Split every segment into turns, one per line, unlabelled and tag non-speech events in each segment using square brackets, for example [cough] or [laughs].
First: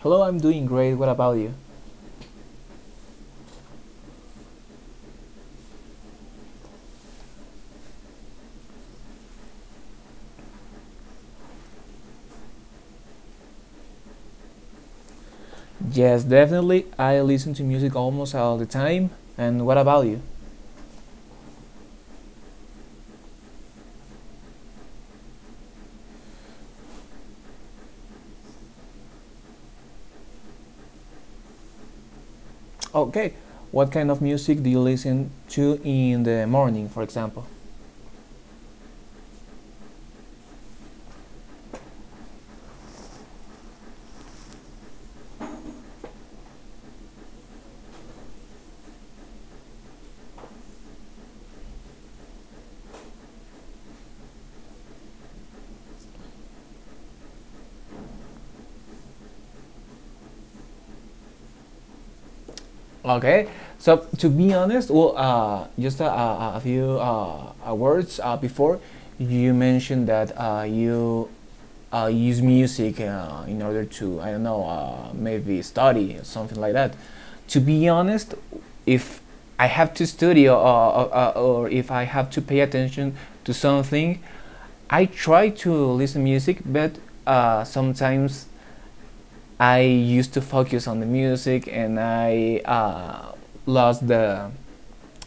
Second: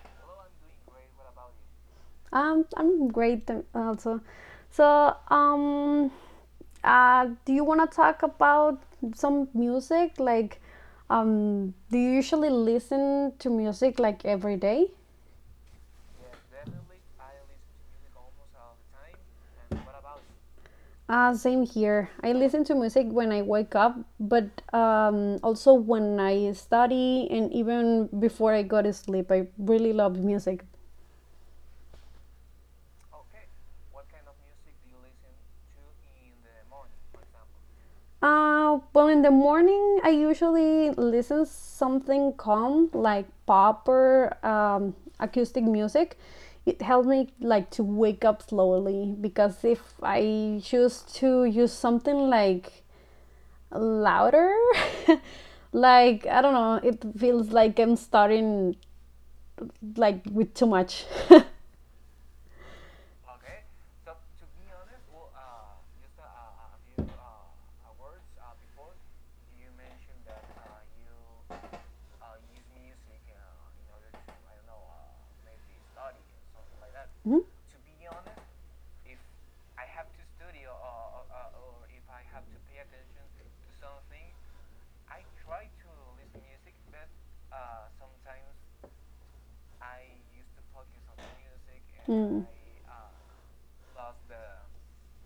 Hello, I'm doing great. What about you?
I'm great also. So do you want to talk about some music? Do you usually listen to music like every day?
Yes, definitely. I listen to music almost all the time. And what about you?
Same here. I listen to music when I wake up, but also when I study and even before I go to sleep. I really love music.
Okay, what kind of music do you listen to in the morning, for example?
In the morning, I usually listen something calm like pop or acoustic music. It helps me like to wake up slowly because if I choose to use something like louder, [laughs] like I don't know, it feels like I'm starting like with too much. [laughs]
Okay, so to be honest, well, just a few words before you mentioned that you use music in order to, I don't know, maybe study or something like that. To be honest, if I have to study, or if I have to pay attention to something, I try to listen music, but sometimes I used to focus on the music, and
Mm.
I lost the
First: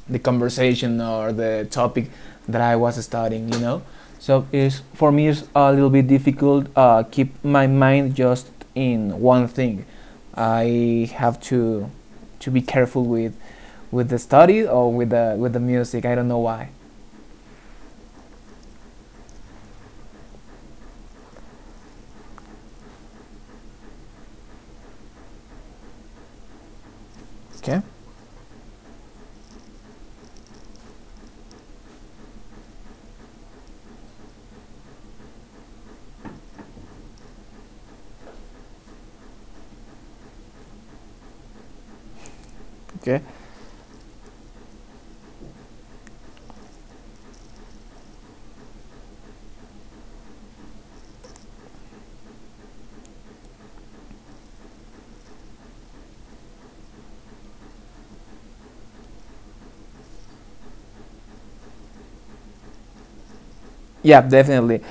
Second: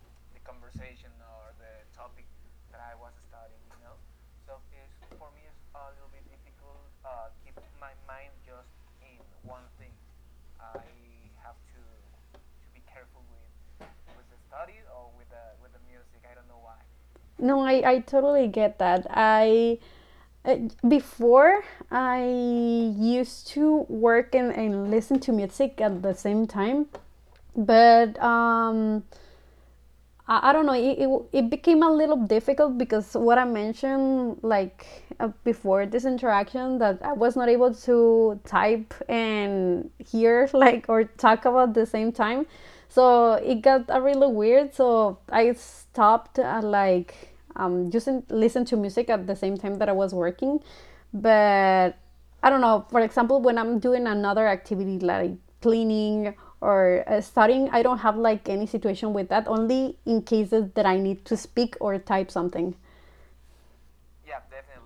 the conversation or the topic that I was studying, you know. So it's for me it's a little bit difficult keep my mind just in one thing. I have to be careful with the study or with the music. I don't know why.
No, I totally get that. I uh, Before I used to work and, listen to music at the same time,
Okay,
but I don't know. It became a little difficult because what I mentioned before this interaction that I was not able to type and hear [laughs] like or talk about the same time.
okay.
So it got a really weird. So I stopped like just listen to music at the same time that I was working, but I don't know, for example, when I'm doing another activity like cleaning or studying, I don't have like any situation with that, only in cases that I need to speak or type something.
Yeah, definitely.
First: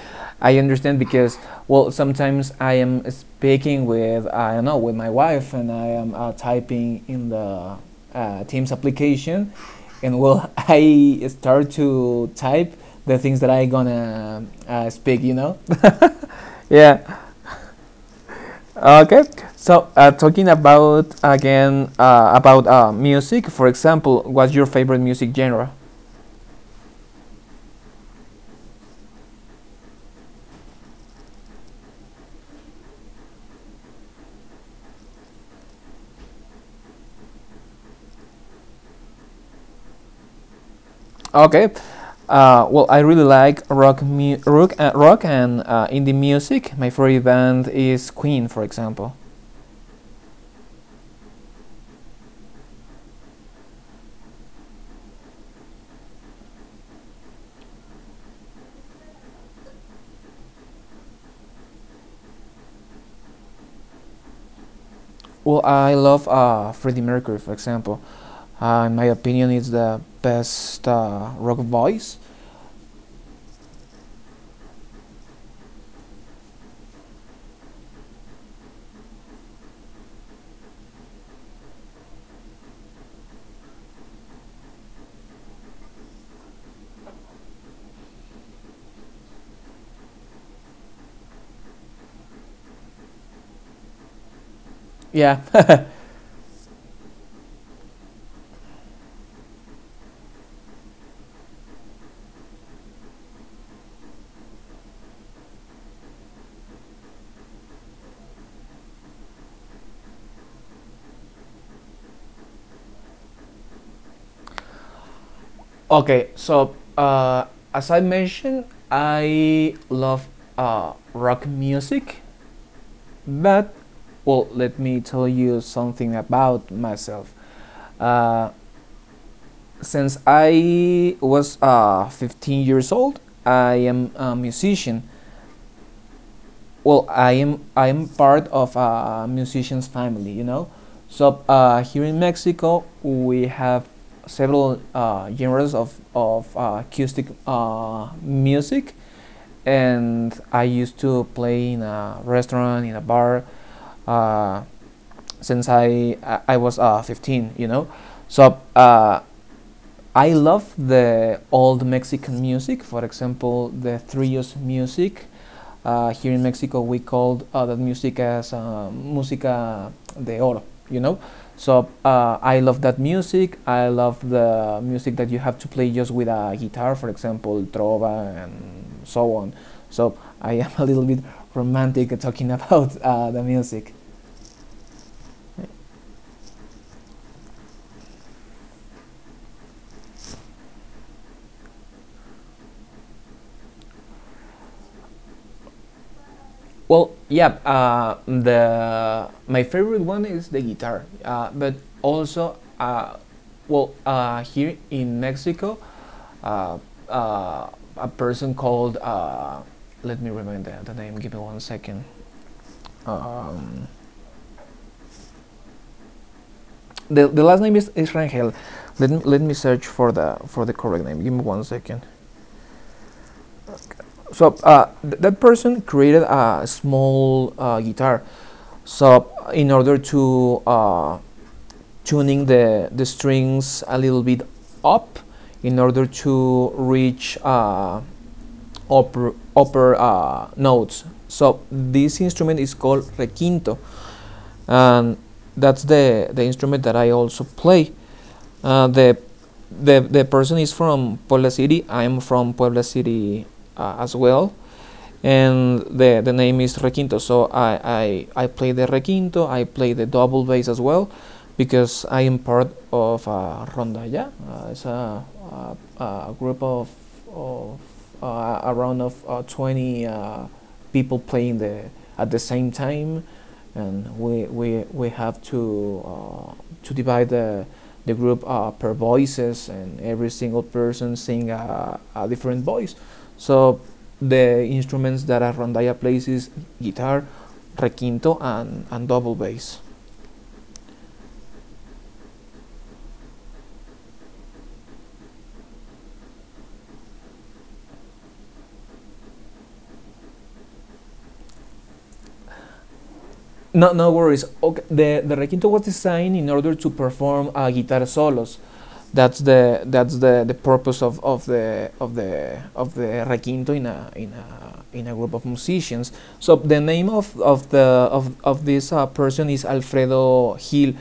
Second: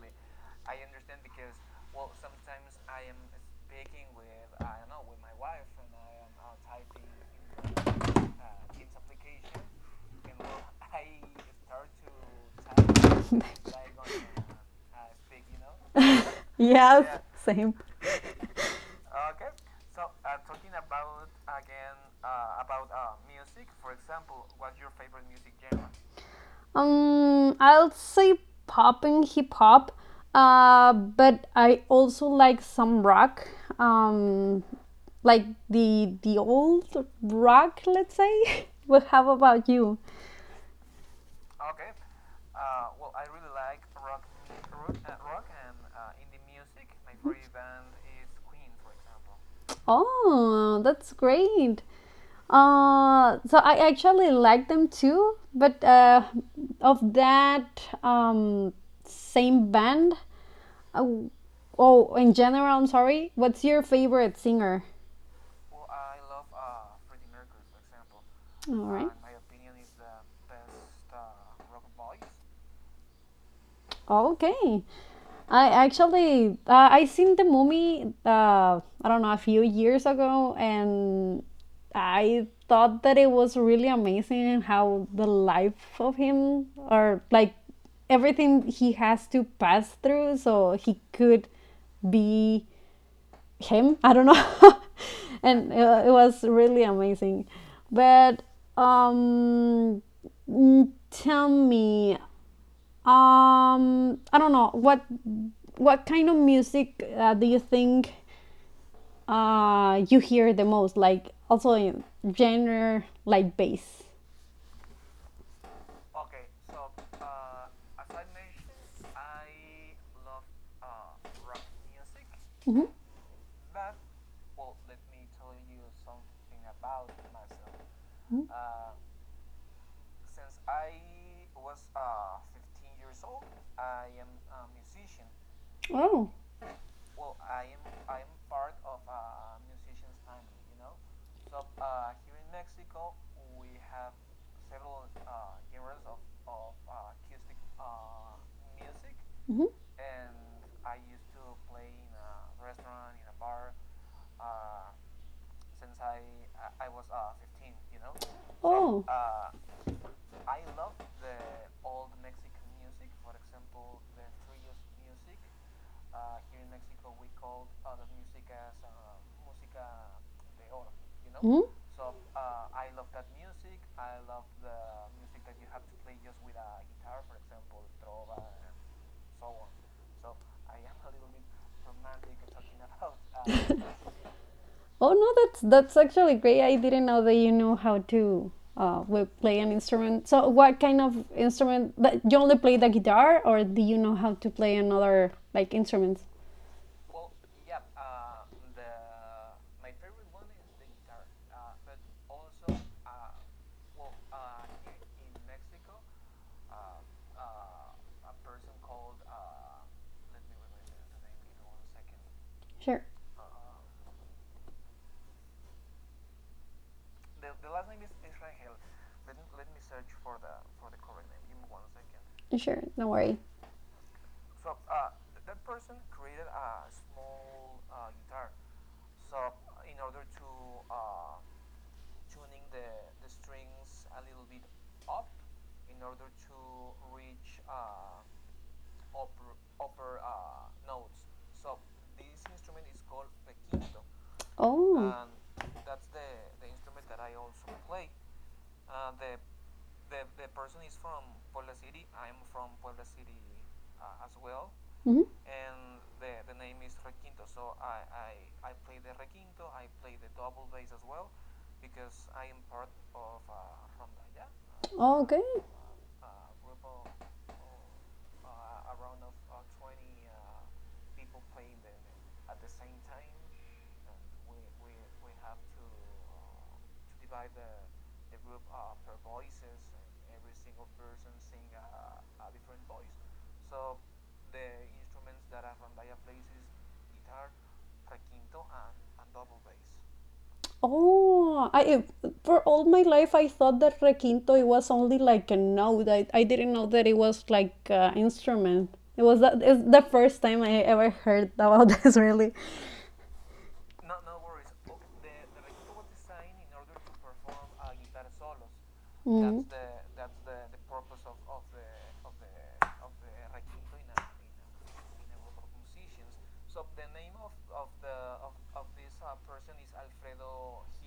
I understand because, well, sometimes I am speaking with, I don't know, with my wife, and I am typing in the Teams application, and well, [laughs] I start to type the things that I gonna speak.
Yes, yeah,
Yeah.
same. [laughs]
Okay. So talking about again about music, for example, what's your favorite music genre?
I'll say pop and hip hop, but I also like some rock, um, like the old rock, let's say. [laughs] Well, how about you?
Okay. Well, I really like rock and indie music. My favorite band is Queen, for example.
Oh, that's great. So I actually like them too, but of that same band. oh, oh, in general, I'm sorry, what's your favorite singer?
Well, I love Freddie Mercury, for example.
All
In
right.
my opinion, it's the best rock voice.
Okay. I actually I seen the movie, I don't know, a few years ago, and I thought that it was really amazing how the life of him, or like everything he has to pass through so he could be him, [laughs] I don't know. [laughs]
Yeah.
And
[laughs]
it was really amazing, but um tell me, I don't know what kind of music do you think you hear the most? Like also in genre, like bass.
Okay. So, as I mentioned, I love rock music,
Mm-hmm.
but, well, let me tell you something about myself. Uh, Since I was 15 years old, I am a musician.
Oh.
Well, I am part of a musician's family, you know. So here in Mexico, we have several genres of acoustic music,
Mhm.
and I used to play in a restaurant, in a bar, uh, since was 15, you know. So I love the old Mexican music, for example, the trillos music. Here in Mexico, we called that music as música de oro, you know?
Mhm.
So I love that music. I love the music that you have to play just with a guitar, for example, trova and so on. So I am a little bit romantic talking [laughs] about the music.
Oh no, that's actually great. I didn't know that you knew how to play an instrument. So, what kind of instrument? That you only play the guitar, or do you know how to play another like instruments?
Well, yeah, the my favorite one is the guitar, but also, well, here in Mexico, uh, uh, a person called, let me remember the name. Give me one second.
Sure.
Um, the last name is Rangel. Let me search for the correct name. Give me one second.
Sure, no worry.
So that person created a small guitar. So in order to tuning the strings a little bit up in order to reach upper notes. So this instrument is called requinto, and
Oh.
that's the instrument that I also play. Uh, the, the person is from Puebla City. I'm from Puebla City as well,
Mm-hmm.
and the name is requinto. So I play the requinto. I play the double bass as well, because I am part of rondalla. Uh, it's a,
Oh, good.
a, a group of around of 20 people playing the at the same time, and we have to divide the group per voices, and every single person sing a different voice. So the instruments that Arrondaya plays is guitar, requinto, and double bass.
Oh, I for all my life I thought that requinto it was only like a note. I didn't know that it was like an instrument. It's the first time I ever heard about [laughs] this really.
No, no worries. Okay, the requinto was designed in order to perform guitar solos. That's
Mm.
the that's the, the purpose of the of the of the requinto in a group of musicians. So the name of this person is Alfredo Gil,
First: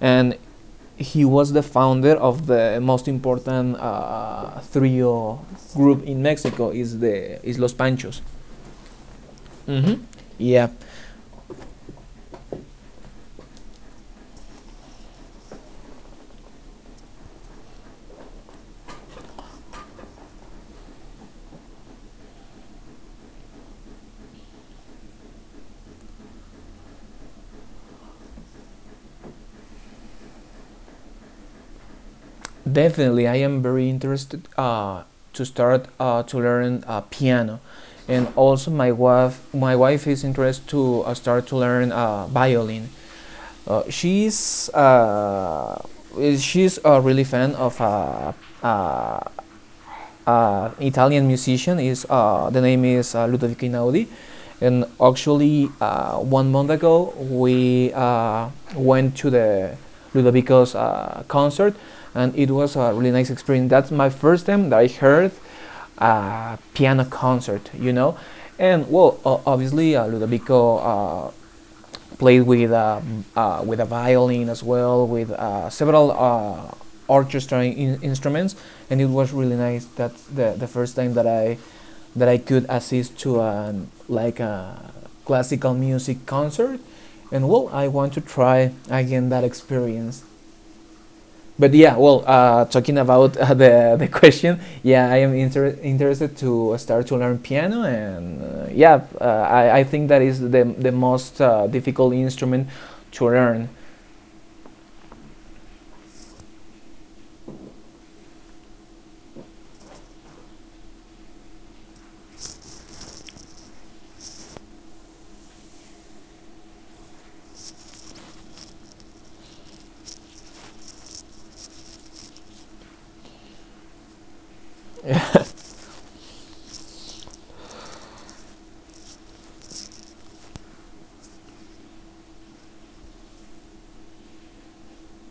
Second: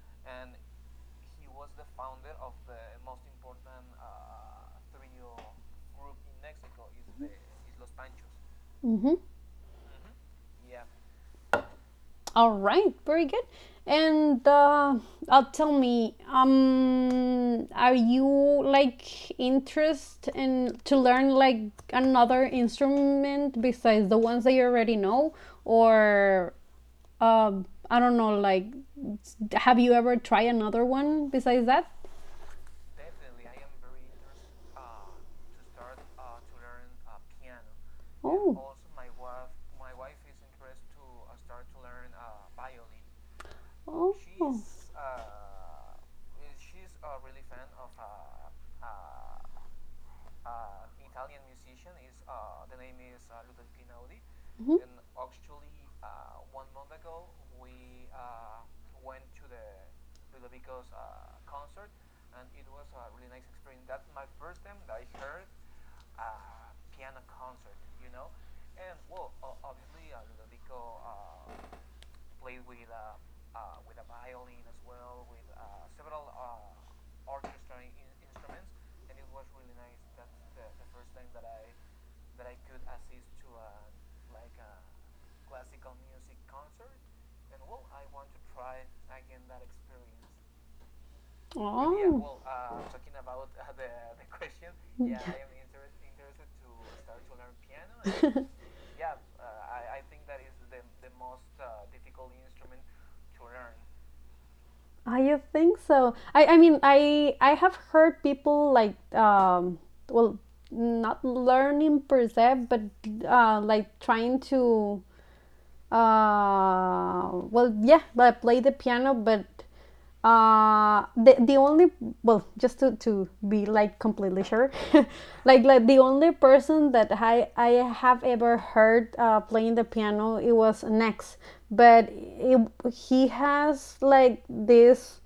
and he was the founder of the most important trio group in Mexico is Los Panchos.
Mm-hmm.
Mm-hmm. Yeah,
All right, very good. And tell me, are you like interest in to learn like another instrument besides the ones that you already know, or I don't know, like, have you ever tried another one besides that?
definitely. I am very interested to start to learn piano, and
Oh.
also my wife is interested to start to learn violin. Uh,
Oh,
she's uh, she's a really fan of uh, Italian musician. Is the name is Ludovico Inaudi, and actually one month ago we went to the Ludovico's concert, and it was a really nice experience. That's my first time that I heard a piano concert, you know, and well, obviously Ludovico played with a violin as well, with several orchestra instruments, and it was really nice. That's the first time that I could assist to an like a classical music concert, and well, I want to try again that experience.
yeah.
But yeah, well,
Oh,
talking about the question,
[laughs]
yeah, I
yeah.
am interested to start to learn piano, and
And
yeah, I think that is the most difficult instrument to learn.
[laughs] I you think so. I mean I have heard people like well not learning per se, but like trying to, yeah, I play the piano, but the only, well, just to be like completely sure,
[laughs]
[laughs] like the only person that I have ever heard playing the piano it was Nex, but it, he has like this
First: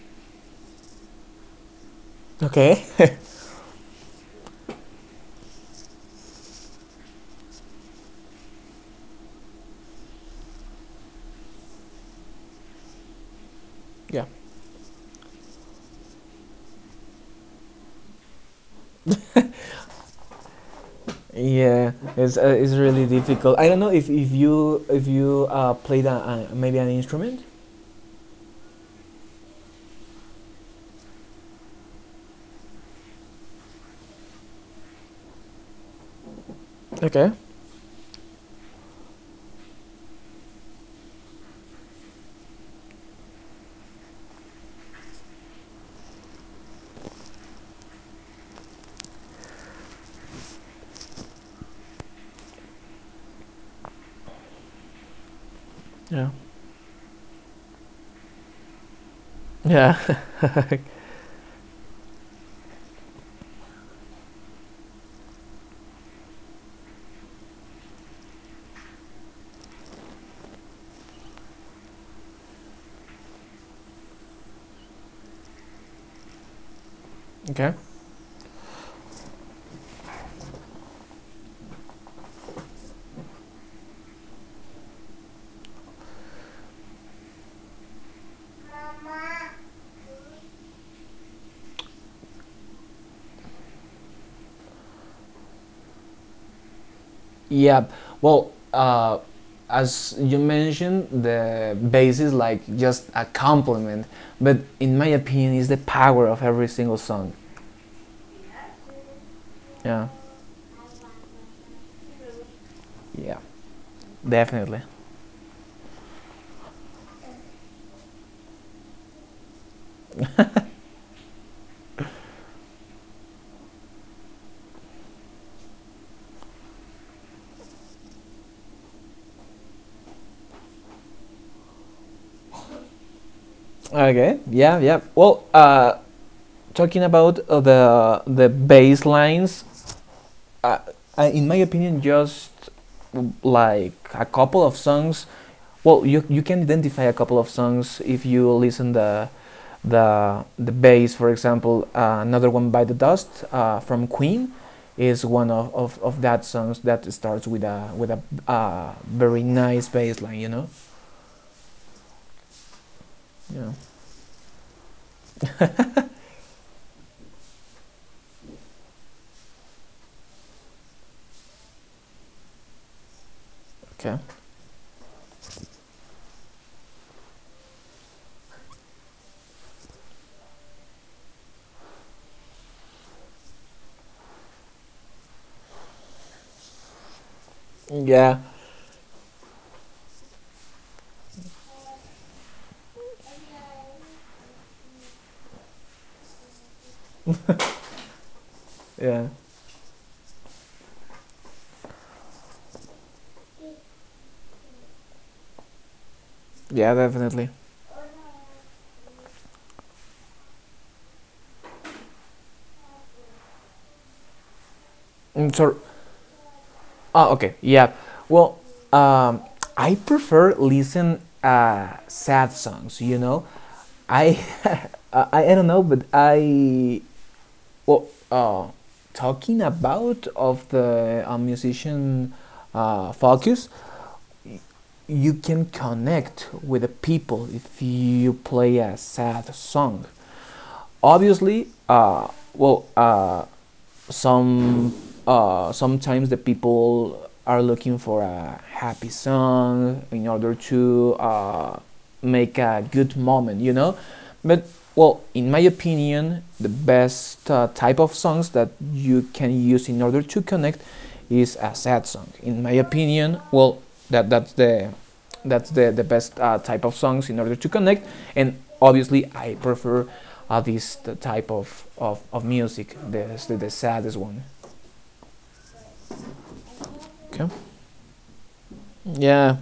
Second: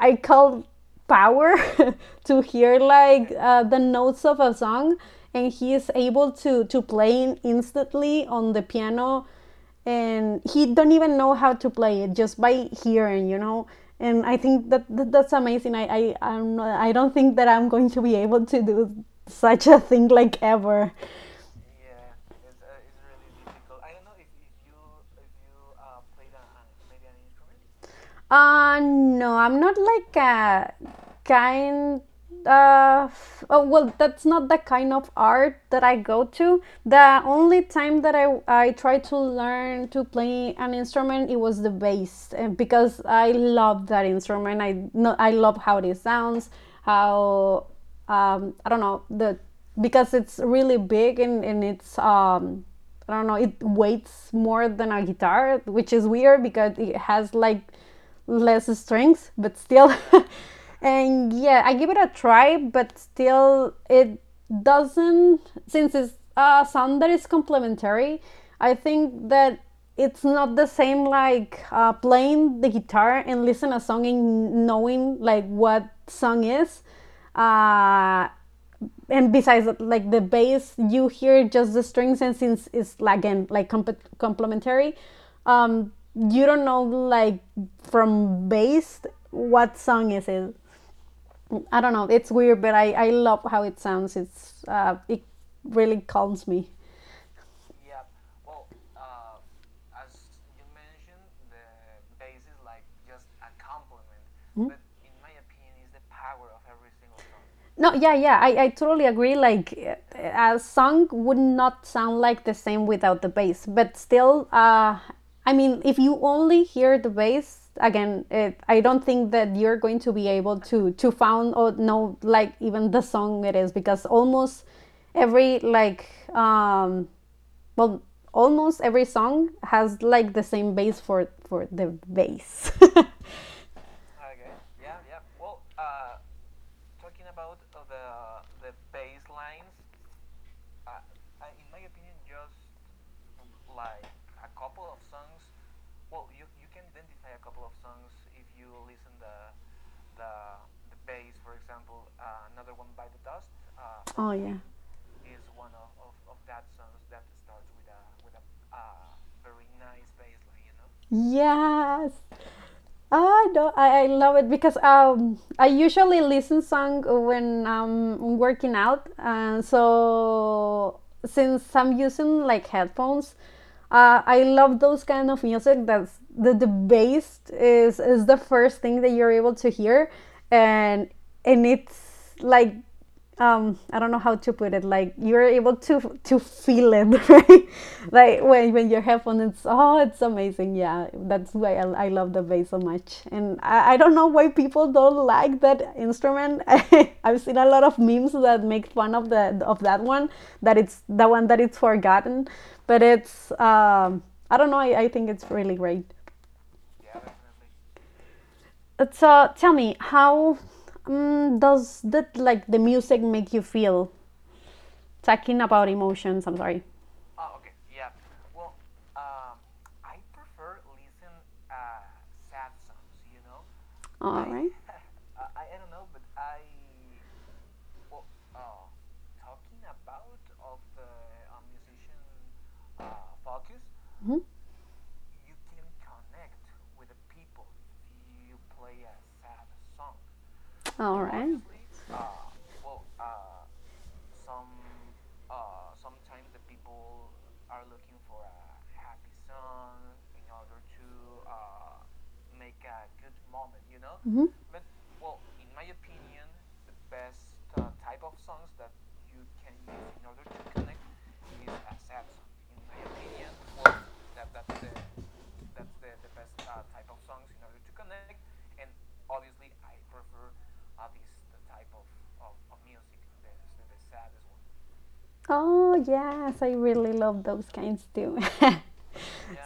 I call power [laughs] to hear
Okay.
like
[laughs]
the notes of a song, and he is able to play in instantly on the piano, and he don't even know how to play it just by hearing, you know. And
Yeah,
I think that, that's amazing. I I'm not, I don't think that I'm going to be able to do such a thing like ever.
yeah, it's really difficult. I don't know if you played, maybe an instrument.
No, I'm not like a kind of. Oh, well, that's not the kind of art that I go to. The
Okay.
only time that I tried to learn to play an instrument, it was the bass, and because I love that instrument. I no, I love how it sounds, how, I don't know, the because it's really big and it's I don't know, it weighs more than a guitar, which is
Yeah.
weird because it has like less strings, but still.
Yeah.
[laughs]
[laughs]
And yeah, I give it a try, but still, it doesn't, since it's a sound that is complementary, I think that it's not the same like playing the guitar and listen a song and knowing like what song is.
Okay.
Uh, and besides like the bass you hear just the strings, and since it's like again like complementary, you don't know like from bass what song is it. I don't know, it's weird, but I love how it sounds. It really calms me.
Yeah. Well, as you mentioned, the bass is like just a compliment, but in my opinion, it's the power of every single song.
No, yeah, yeah, I totally agree. Like
Yeah.
a song would not sound like the same without the
Yeah.
bass, but still,
Definitely.
I mean, if you only hear the bass again, it, I don't think that you're going to be able to found or know like even the song it is, because almost every like um well almost every song has like the same bass for the bass. [laughs]
Okay. Yeah. Yeah. Well, talking about the bass lines, uh, in my opinion, just like a couple of songs. Well, you can identify a couple of songs if you listen the bass, for example, Another One by the Dust from
Oh
Queen
yeah.
is one of that songs that starts with a very nice bass line, you know.
Yes. I
Yeah.
don't. I love it because I usually listen song when I'm working out, and so since I'm using like headphones,
Okay.
I love those kind of music. That's the bass is the first thing that you're able to hear, and and it's like, um I don't know how to put it, like you're able to feel it, [laughs] right,
Yeah.
like when your headphone it's, oh, it's amazing, yeah, that's why I love the bass so much. And I don't know why people don't like that instrument. [laughs] I've seen a lot of memes that make fun
Yeah.
of the of that one, that it's the one that it's forgotten, but it's I don't know, I think it's really great.
Yeah. Definitely.
So tell me how, does that like the music make you feel,
Mm,
talking
sorry.
about emotions. I'm sorry.
Oh, okay. Yeah. Well, um, I prefer listen sad songs. You know, I
All right.
[laughs] I don't know, but I. Well, talking about of the musician focus, you can connect with the people if you play a sad song.
All right.
Obviously, well, some sometimes the people are looking for a happy song in order to make a good moment, you know?
Mhm.
But, well, in my opinion, the best type of songs that you can use in order to connect is a sad song. In my opinion, well, that, that's the that's the best type of songs in order to connect, and obviously I prefer this type of music, the saddest one.
Oh yes, I really love those
Okay.
kinds too. [laughs]
Yeah.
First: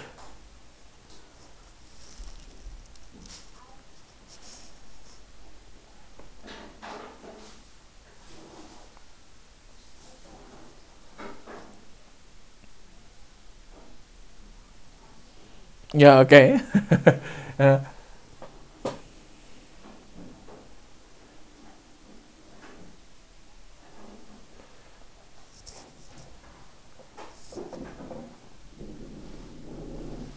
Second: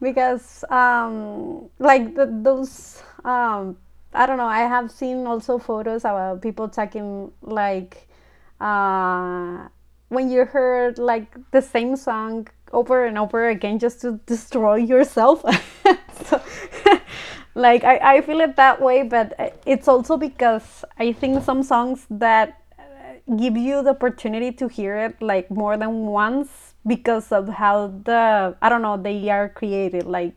Because like the, those I don't know, I have seen also photos about people taking like uh, when you heard like the same song over and over again just to destroy yourself.
[laughs] Yeah.
[laughs] So
Okay.
[laughs]
uh,
like I feel it that way, but it's also because I think some songs that give you the opportunity to hear it like more than once because of how the, I don't know, they are created, like,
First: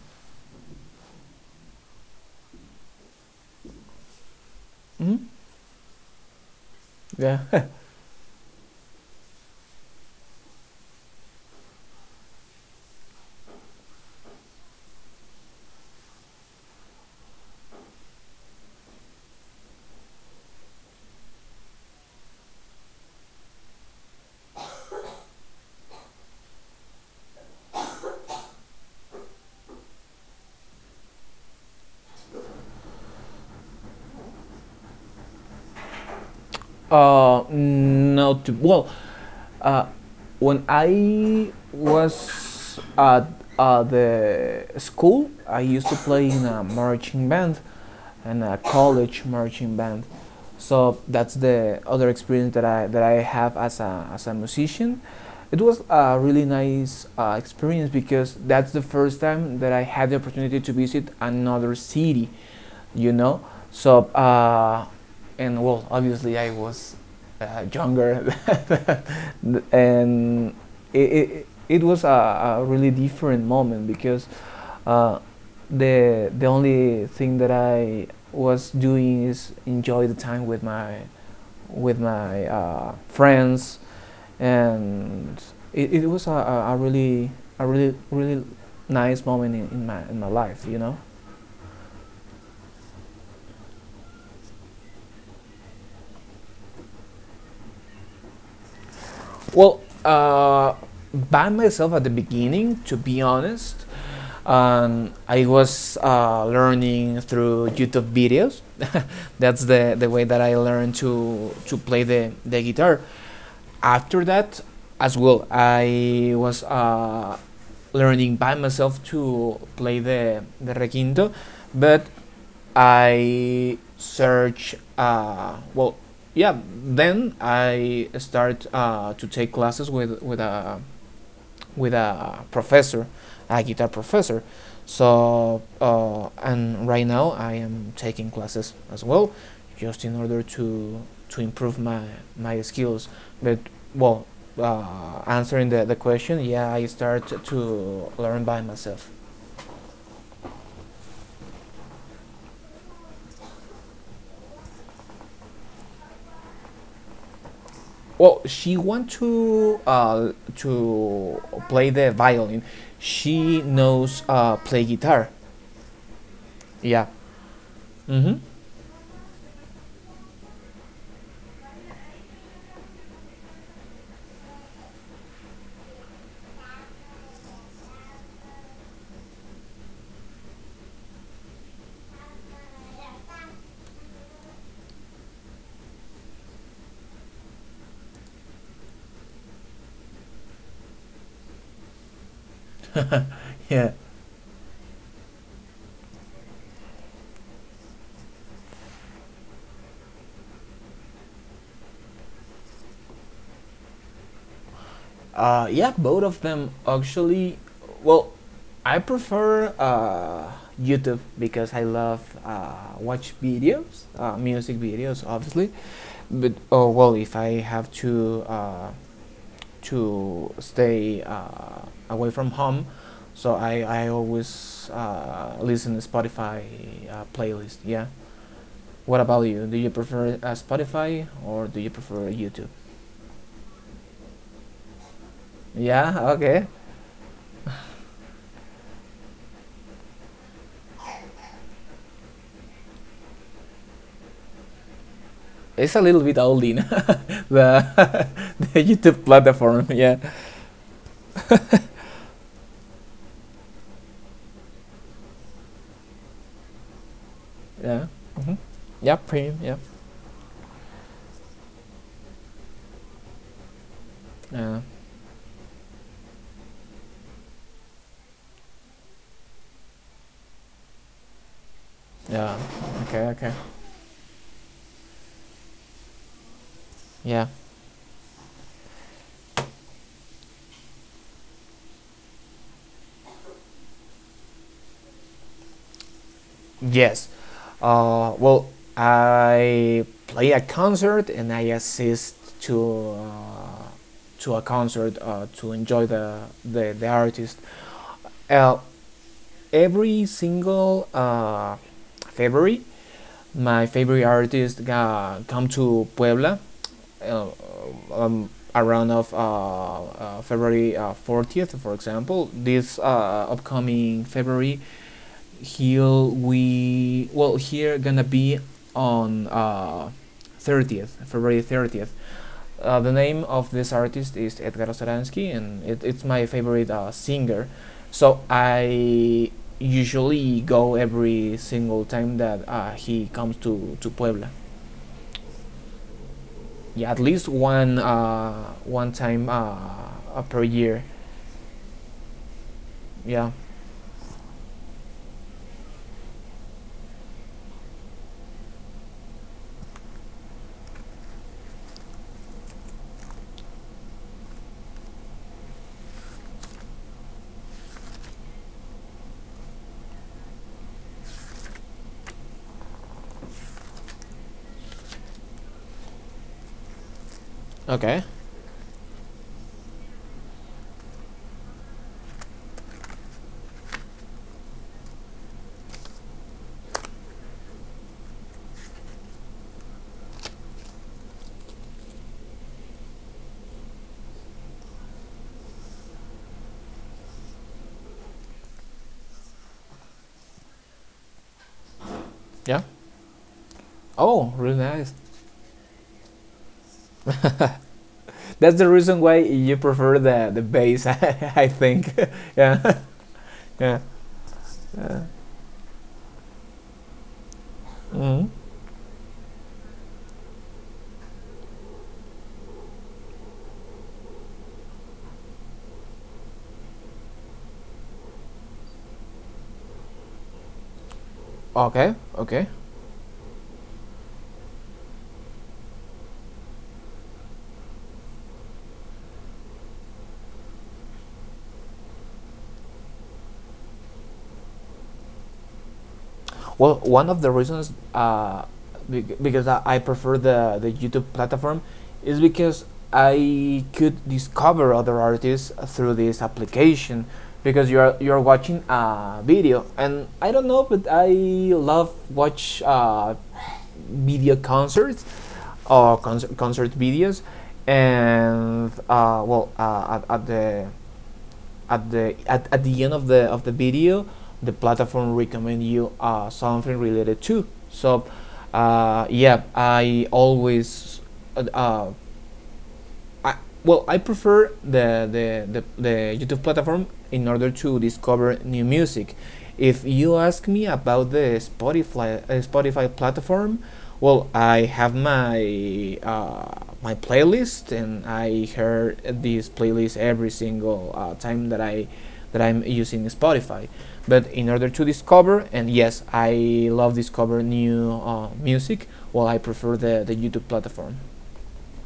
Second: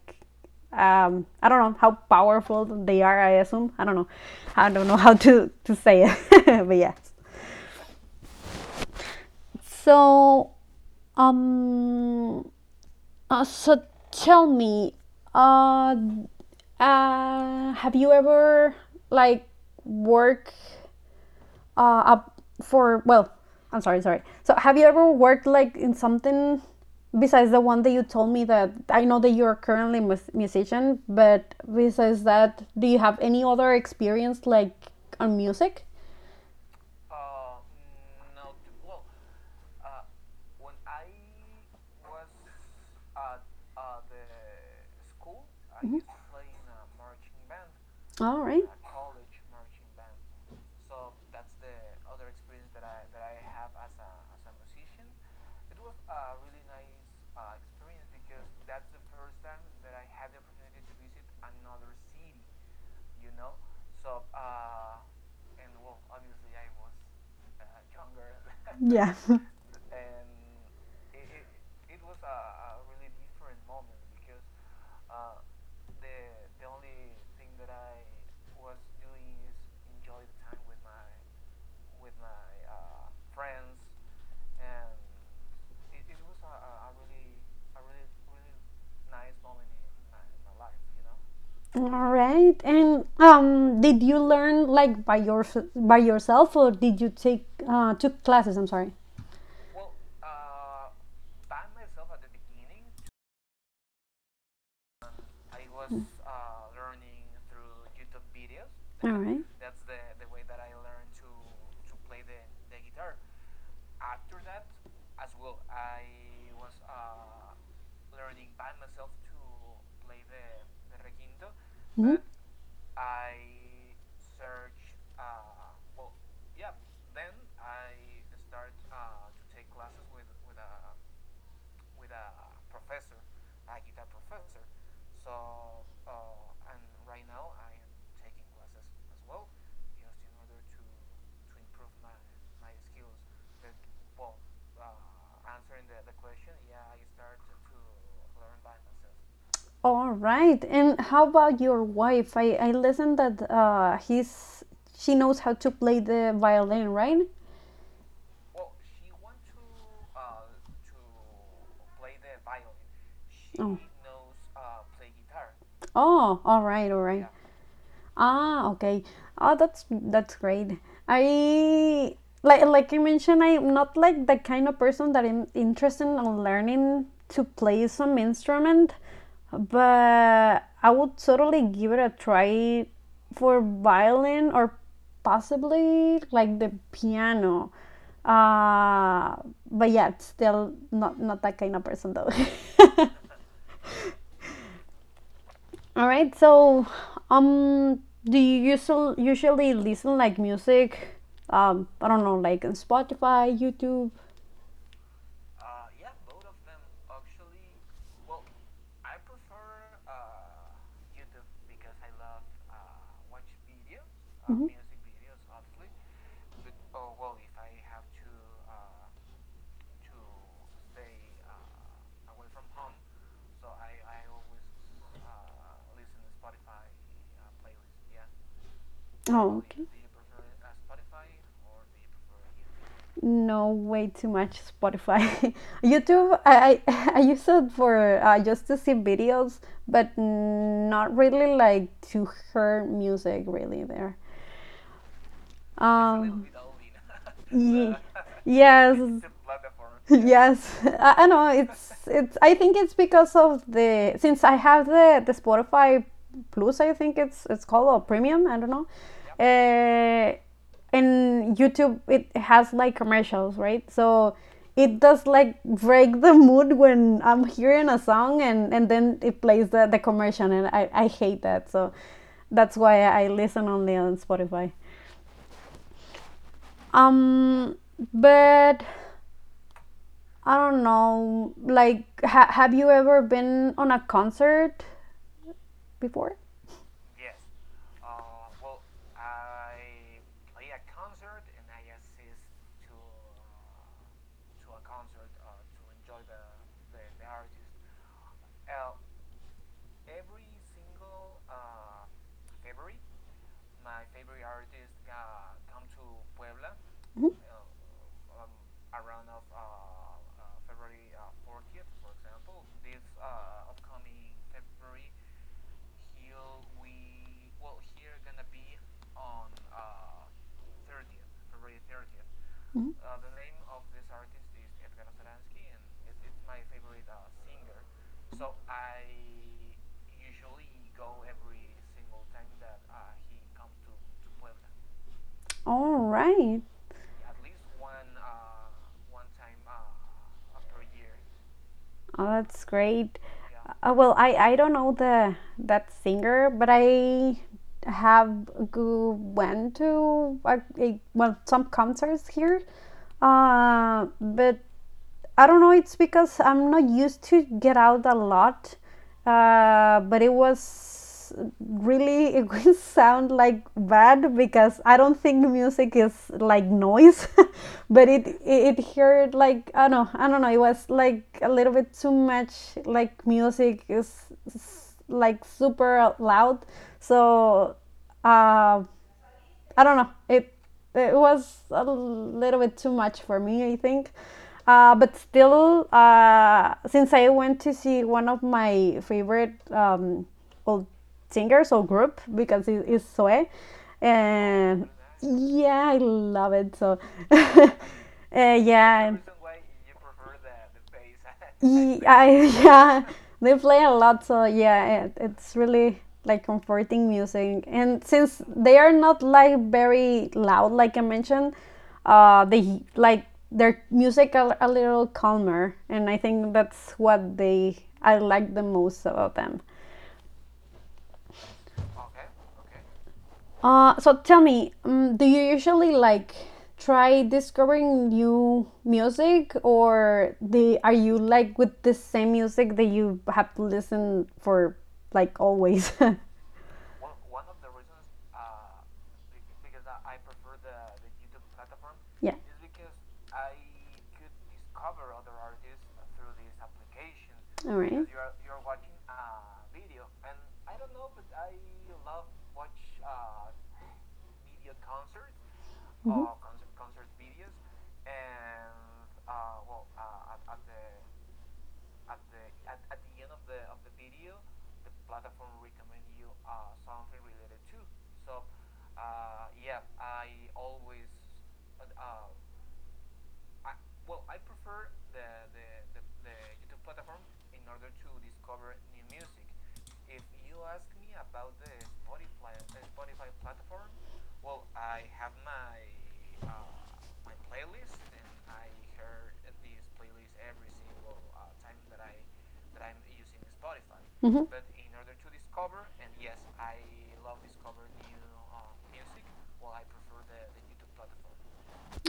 I don't know how powerful they are. I assume, I don't know. I don't know [laughs] how
mm,
to say it, [laughs] but yeah.
yeah.
So um, so tell me, uh, have you ever like work up for well? I'm sorry, sorry. So have you ever worked like in something besides the one that you told me that I know that you're currently musician, but besides that, do you have any other experience like on music?
[laughs] No, to, well. Uh, when I was at the school, I used to play in a marching band and
All
a
right.
college marching band. So that's the other experience that I have as a musician. It was a really nice experience, because that's the first time that I had the opportunity to visit another city, you know. So, and well, obviously I was younger,
Was [laughs] yeah. [laughs]
[laughs] and it was a really different moment, because uh, the only thing that I was doing is enjoy the time with my friends, and it was a really nice moment in my life, you know.
All right. And did you learn like by yourself, or did you take took classes? I'm sorry.
Well, by myself at the beginning, to be honest, I was learning through YouTube videos.
Right.
That's the way that I learned to play the guitar. After that, as well, I was learning by myself to play the requinto, but
But
I search. Well, yeah. Then I start to take classes with a professor, a guitar professor. So and right now I am taking classes as well, just in order to improve my skills. But, well, answering the question, yeah, I start to learn by myself.
all right. And how about your wife? I listened that he's she knows how to play the violin, right?
Well, she want to play the violin. She knows play guitar.
Oh, all right, all
Yeah.
right.
Mm-hmm.
Ah, okay. Oh, that's great. I like you mentioned, I'm not like the kind of person that I'm interested in learning to play some instrument, but I would totally give it a try for violin or possibly like the piano. Uh, but yeah, it's still not not that kind of person though. [laughs]
Yeah.
All right. So, um, do you usually usually listen like music? I don't know, like on Spotify, YouTube.
Yeah, both of them actually. Well, I prefer YouTube because I love watch videos, music videos, obviously. But, oh, well, if I have to stay away from home, so I always listen to Spotify playlist. Yeah. What about
Oh,
you? Do you
okay.
prefer Spotify or do you prefer YouTube?
No, way too much Spotify. [laughs]
Yeah.
YouTube,
Okay.
I [laughs] I use it for just to see videos, but not really like to hear music really there.
It's a little bit
Um,
oldie,
ye-
the [laughs] the
yes,
YouTube
[laughs]
platform. [laughs] Yeah,
yes. I know it's it's. I think it's because of the since I have the Spotify Plus. I think it's called, or
yeah,
Premium,
mm-hmm.
I don't know.
Yeah, premium. Yeah,
Uh, and YouTube it has like commercials, right? So
yeah,
it does like break the mood when I'm hearing a song and then it plays the commercial and I hate that. So
yeah.
that's why
Okay,
I
okay.
listen only on Spotify.
Yeah.
Um, but I don't know. Like, have you ever been on a concert before?
Yes. Well, I play a concert and I assist to uh, to a concert to enjoy the artist. Uh, every single February, my favorite artist come to Puebla
Mhm,
uh, um, around of February 40th, for example, this upcoming February, here we here gonna be on 30th, February 30th.
mhm.
The name of this artist is Edgar Osaransky, and it's my favorite singer. So I usually go every single time that he comes to Puebla.
All right.
Yeah, at least one time per year.
Oh, that's great.
Yeah.
Well, I don't know the that singer, but I have go went to a, well some concerts here. But I don't know. It's because I'm not used to get out a lot, but it was really [laughs] it will sound like bad because I don't think music is like noise, [laughs] but
Okay.
it heard like I don't know. I don't know. It was like a little bit too much. Like music is, like super loud, so. Uh, I don't know. It was a little bit too much for me, I think. But still, since I went to see one of my favorite or singers or group because
Yeah.
it's Zoe.
Oh, really
And
nice.
yeah, I love it. So, [laughs] uh,
That's the
yeah.
reason why you prefer the bass, [laughs]
[laughs]
I think. [laughs] Yeah.
Yeah,
[laughs]
they play a
Yeah.
lot, so yeah,
Uh,
it's really like comforting music. And since
mhm.
they are not like very loud, like I mentioned, they like their music are a little calmer, and I think that's what they I like the most about them.
Okay. Okay.
So tell me, do you usually like try discovering new music, or the are you like with the same music that you have to listen for like always? [laughs]
Well, one of the reasons because I prefer the YouTube platform
Yeah.
is because I could discover other artists through this application because you're watching a video, and I don't know, but I love watch video concerts or concert videos, and at, the at the end of the video, the platform recommend you something related to. So yeah, I always uh, uh, I, well, I prefer the YouTube platform in order to discover new music. If you ask me about the Spotify Spotify platform, well, I have my playlist, and I hear this playlist every single time that I that I'm using Spotify. But in order to discover, and yes, I love discover new music. Well, I prefer the YouTube platform.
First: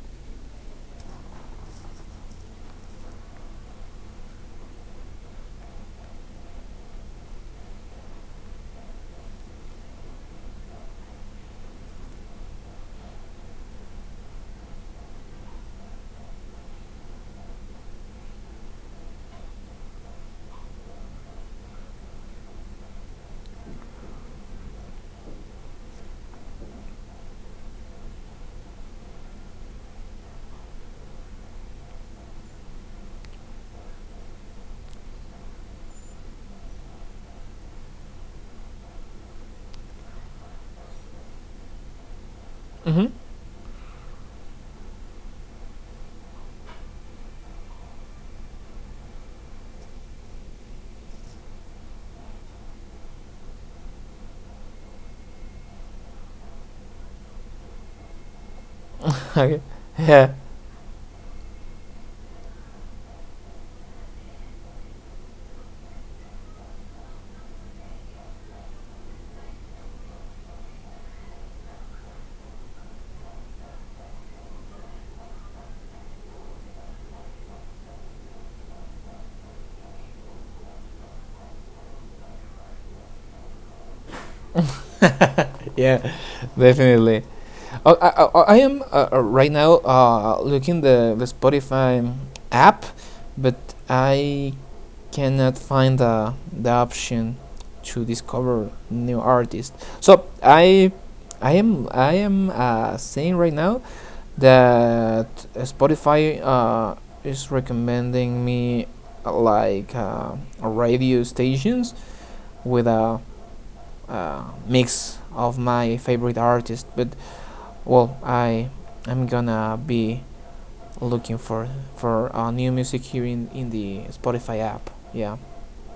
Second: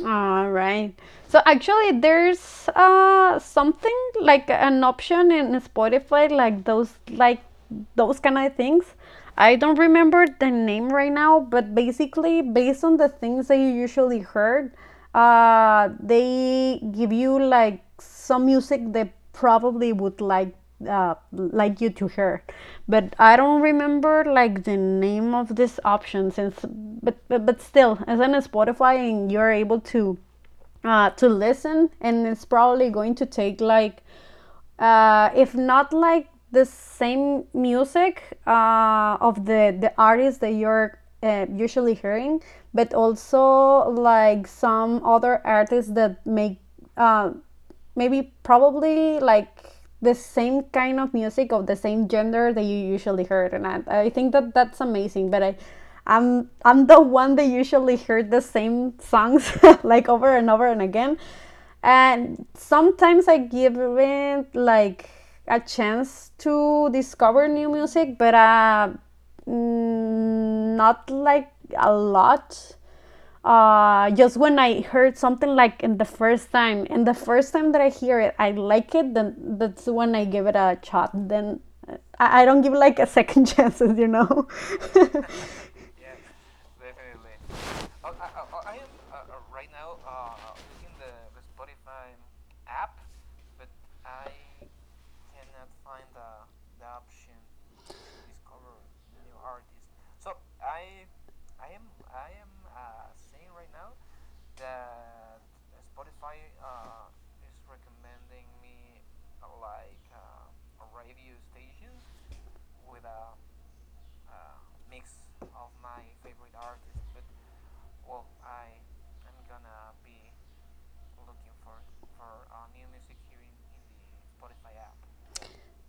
All right. So actually, there's something like an option in Spotify, like those kind of things. I don't remember the name right now, but basically, based on the things that you usually heard, they give you like some music they probably would like you to hear, but I don't remember like the name of this option since. But still, as in Spotify, and you're able to listen, and it's probably going to take like if not like the same music of the artists that you're usually hearing, but
Mm-hmm.
also like some other artists that make uh, maybe probably like the same kind of music of the same gender that you usually heard. And I think that that's amazing, but I'm the one that usually heard the same songs
Okay. [laughs]
[laughs] like
Yeah.
over and over and again, and sometimes I give it like a chance to discover new music, but not like a lot. Just when I heard something like in the first time, and the first time that I hear it, I like it, then that's when I give it a shot. Then I don't give like a second [laughs] chances, you know. [laughs]
Yeah, definitely. I am right now looking the Spotify app, but I cannot find the option to discover new artists. So I am saying right now that Spotify is recommending me like radio stations with a mix of my favorite artists, but well, I'm gonna be looking for new music here in the Spotify app. Yeah.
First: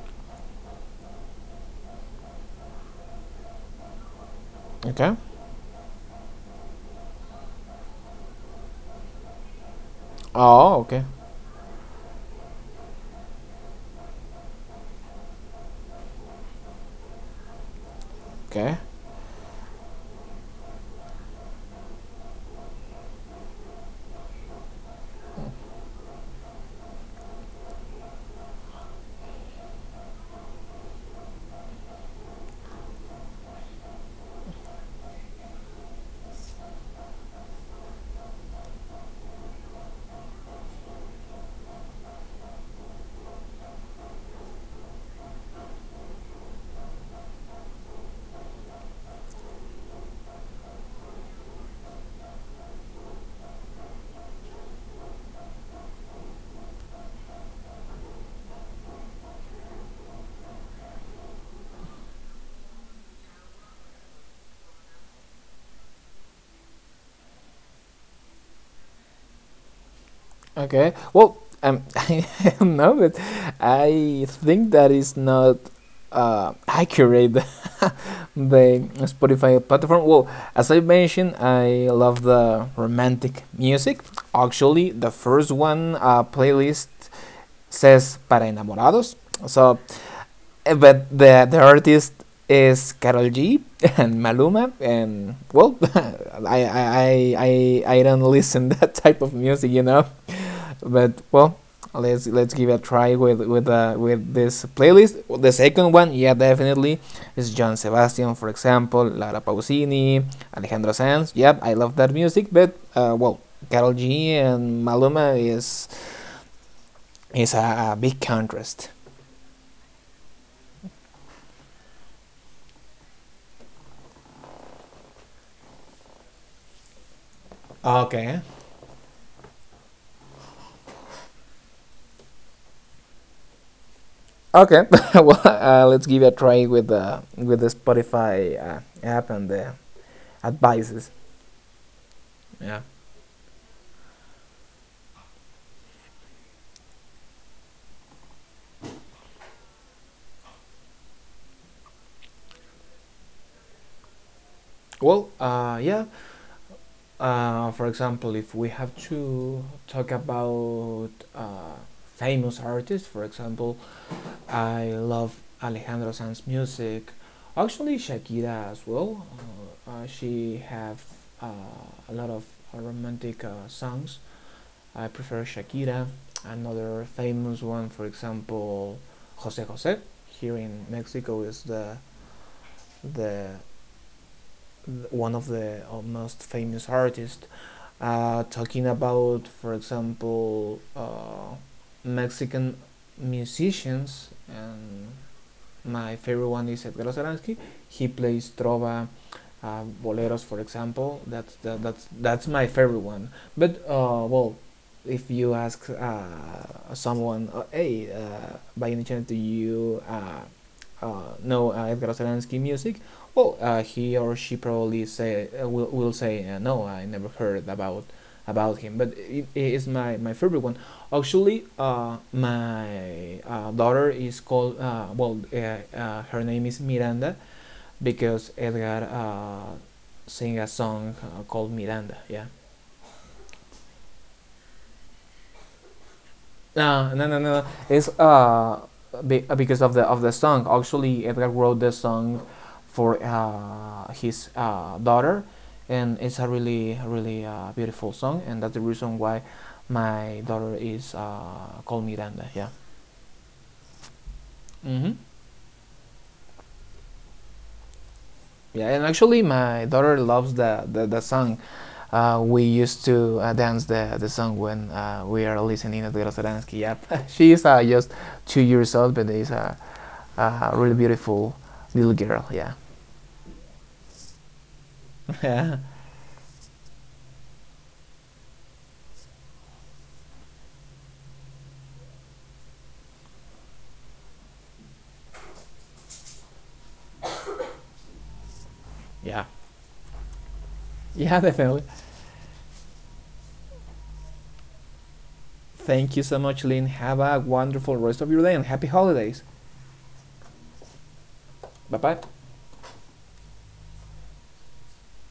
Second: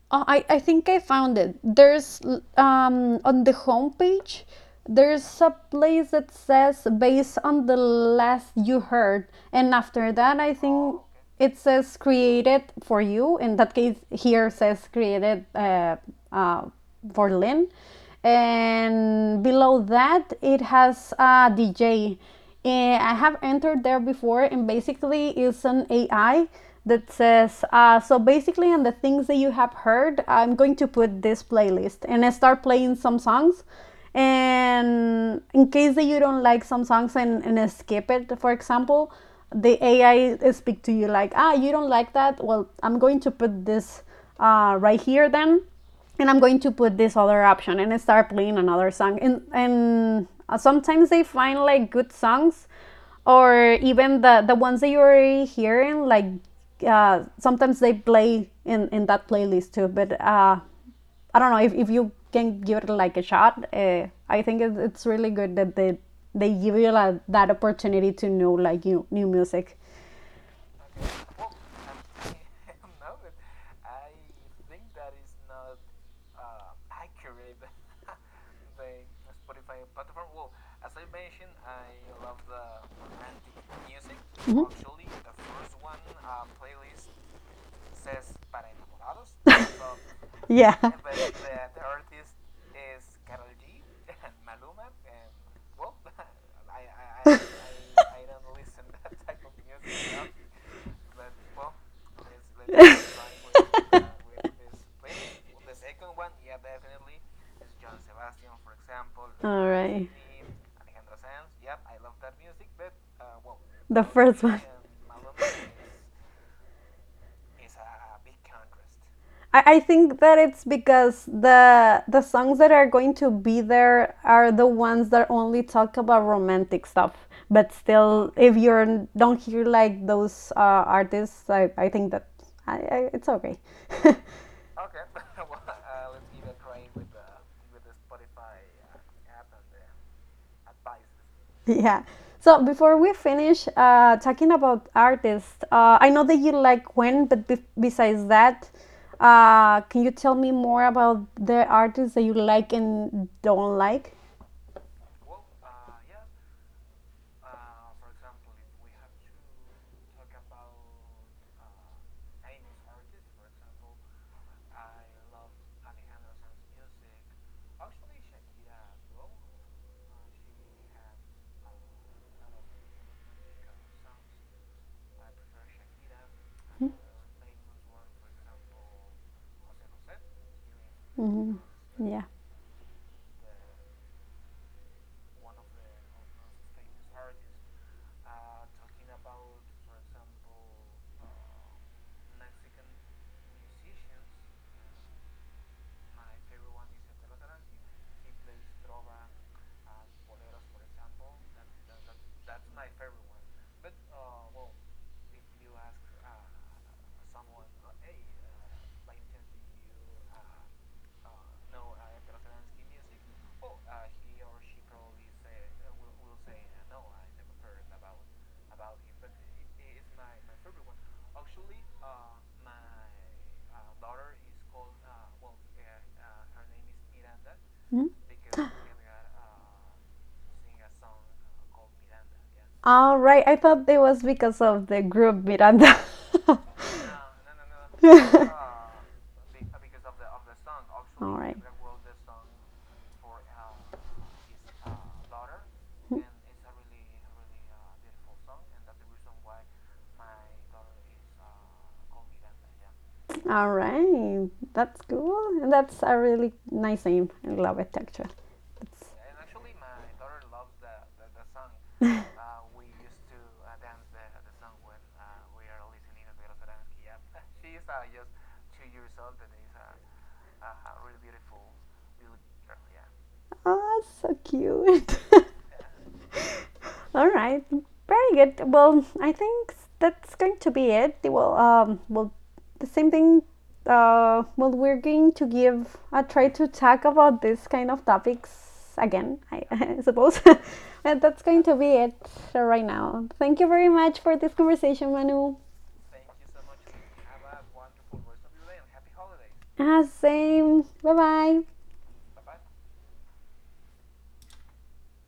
I think I found it. There's on the homepage,
Okay.
there's a place that says based on the last you heard. And after that, I
Oh,
think
okay.
it says created for you. In that case, here says created uh, for Lynn.
Okay.
And below that, it has a DJ. I have entered there before, and basically, it's an AI that says, so basically, on the things that you have heard, I'm going to put this playlist. And I start playing some songs. And in case that you don't like some songs and skip it, for example, the AI speak to you like, ah, you don't like that. Well, I'm going to put this right here then, and I'm going to put this other option and start playing another song. And sometimes they find like good songs, or even the ones that you're already hearing. Like sometimes they play in that playlist too. But I don't know if you can give it like a shot. I think it's really good that they give you like, that opportunity to know like new new music.
Okay. Well,
[laughs] [laughs]
[laughs] no, but I think that is not accurate [laughs] the Spotify platform. Well,
[laughs]
as I mentioned, I love the romantic music. Actually, the first one playlist says para enamorados. So eh,
Yeah. [laughs]
but the artist is Karol G [laughs] and Maluma,
[laughs]
and well
[laughs]
[laughs] I, I I I don't listen [laughs] that
[laughs]
type of music enough, but well, let's give it a try
[laughs]
with with this playlist, the second one, yeah, definitely is John Sebastian, for example, Lara
All right.
Pausini, Alejandro Sanz, yep, I love that music, but well, Karol
The
G
first one.
and Maluma is a big contrast.
I think that it's because the songs that are going to be there are the ones that only talk about romantic stuff. But still,
Okay.
if you are don't hear like those artists, I think that it's okay. [laughs]
Okay, [laughs] well, let's give it a try with the Spotify app and the advices.
[laughs] Yeah. So
Yeah.
before we finish talking about artists, I know that you like Gwen, but besides that, can you tell me more about the artists that you like and don't like?
Well, yeah. For example, if we have to talk about famous artists, for example, I love Alejandro Sanz's music. Actually, Shakira as well. She have uh, a lot of romantic songs. I prefer Shakira. Another famous one, for example, Jose Jose. Here in Mexico is the one of the most famous artists. Talking about, for example, Mexican musicians, and my favorite one is Edgar Saransky. He plays trova, boleros, for example. That's that, that's my favorite one. But well, if you ask someone, hey, by any chance, do you know Edgar Ostrowski music? Well, he or she probably say will say no, I never heard about him. But it is my favorite one. Actually, my daughter is called well, her name is Miranda
Hmm?
because Edgar sing a song called Miranda. Yeah.
All right, I thought it was because of the group Miranda. [laughs] All right.
No, no, no, no, no.
No,
Because of the song. Actually, Edgar wrote the song for his daughter, and it's a really beautiful song, and that's the reason why my daughter is called Miranda. Yeah.
all right, that's
Mm-hmm.
cool. And that's a really nice name. I love it actually.
Yeah,
It's,
and actually, my daughter loves the song. We used to dance the song when we are listening to Grosaransky. Yep. [laughs] She is just 2 years old, but is a really beautiful little girl. Yeah.
oh, that's so cute.
[laughs] yeah,
[laughs] All right, very good. Well, I think that's going to be it. Well, well, the same thing. Well, we're going to give a try to talk about this kind of topics again,
yeah,
I, [laughs] I suppose. [laughs] And
yeah,
that's going to
definitely.
be it right now. Thank you very much for this conversation, Manu.
Thank you so much, Lynn. Have a wonderful rest of your day and happy holidays.
Ah, same. Bye bye.
Bye bye.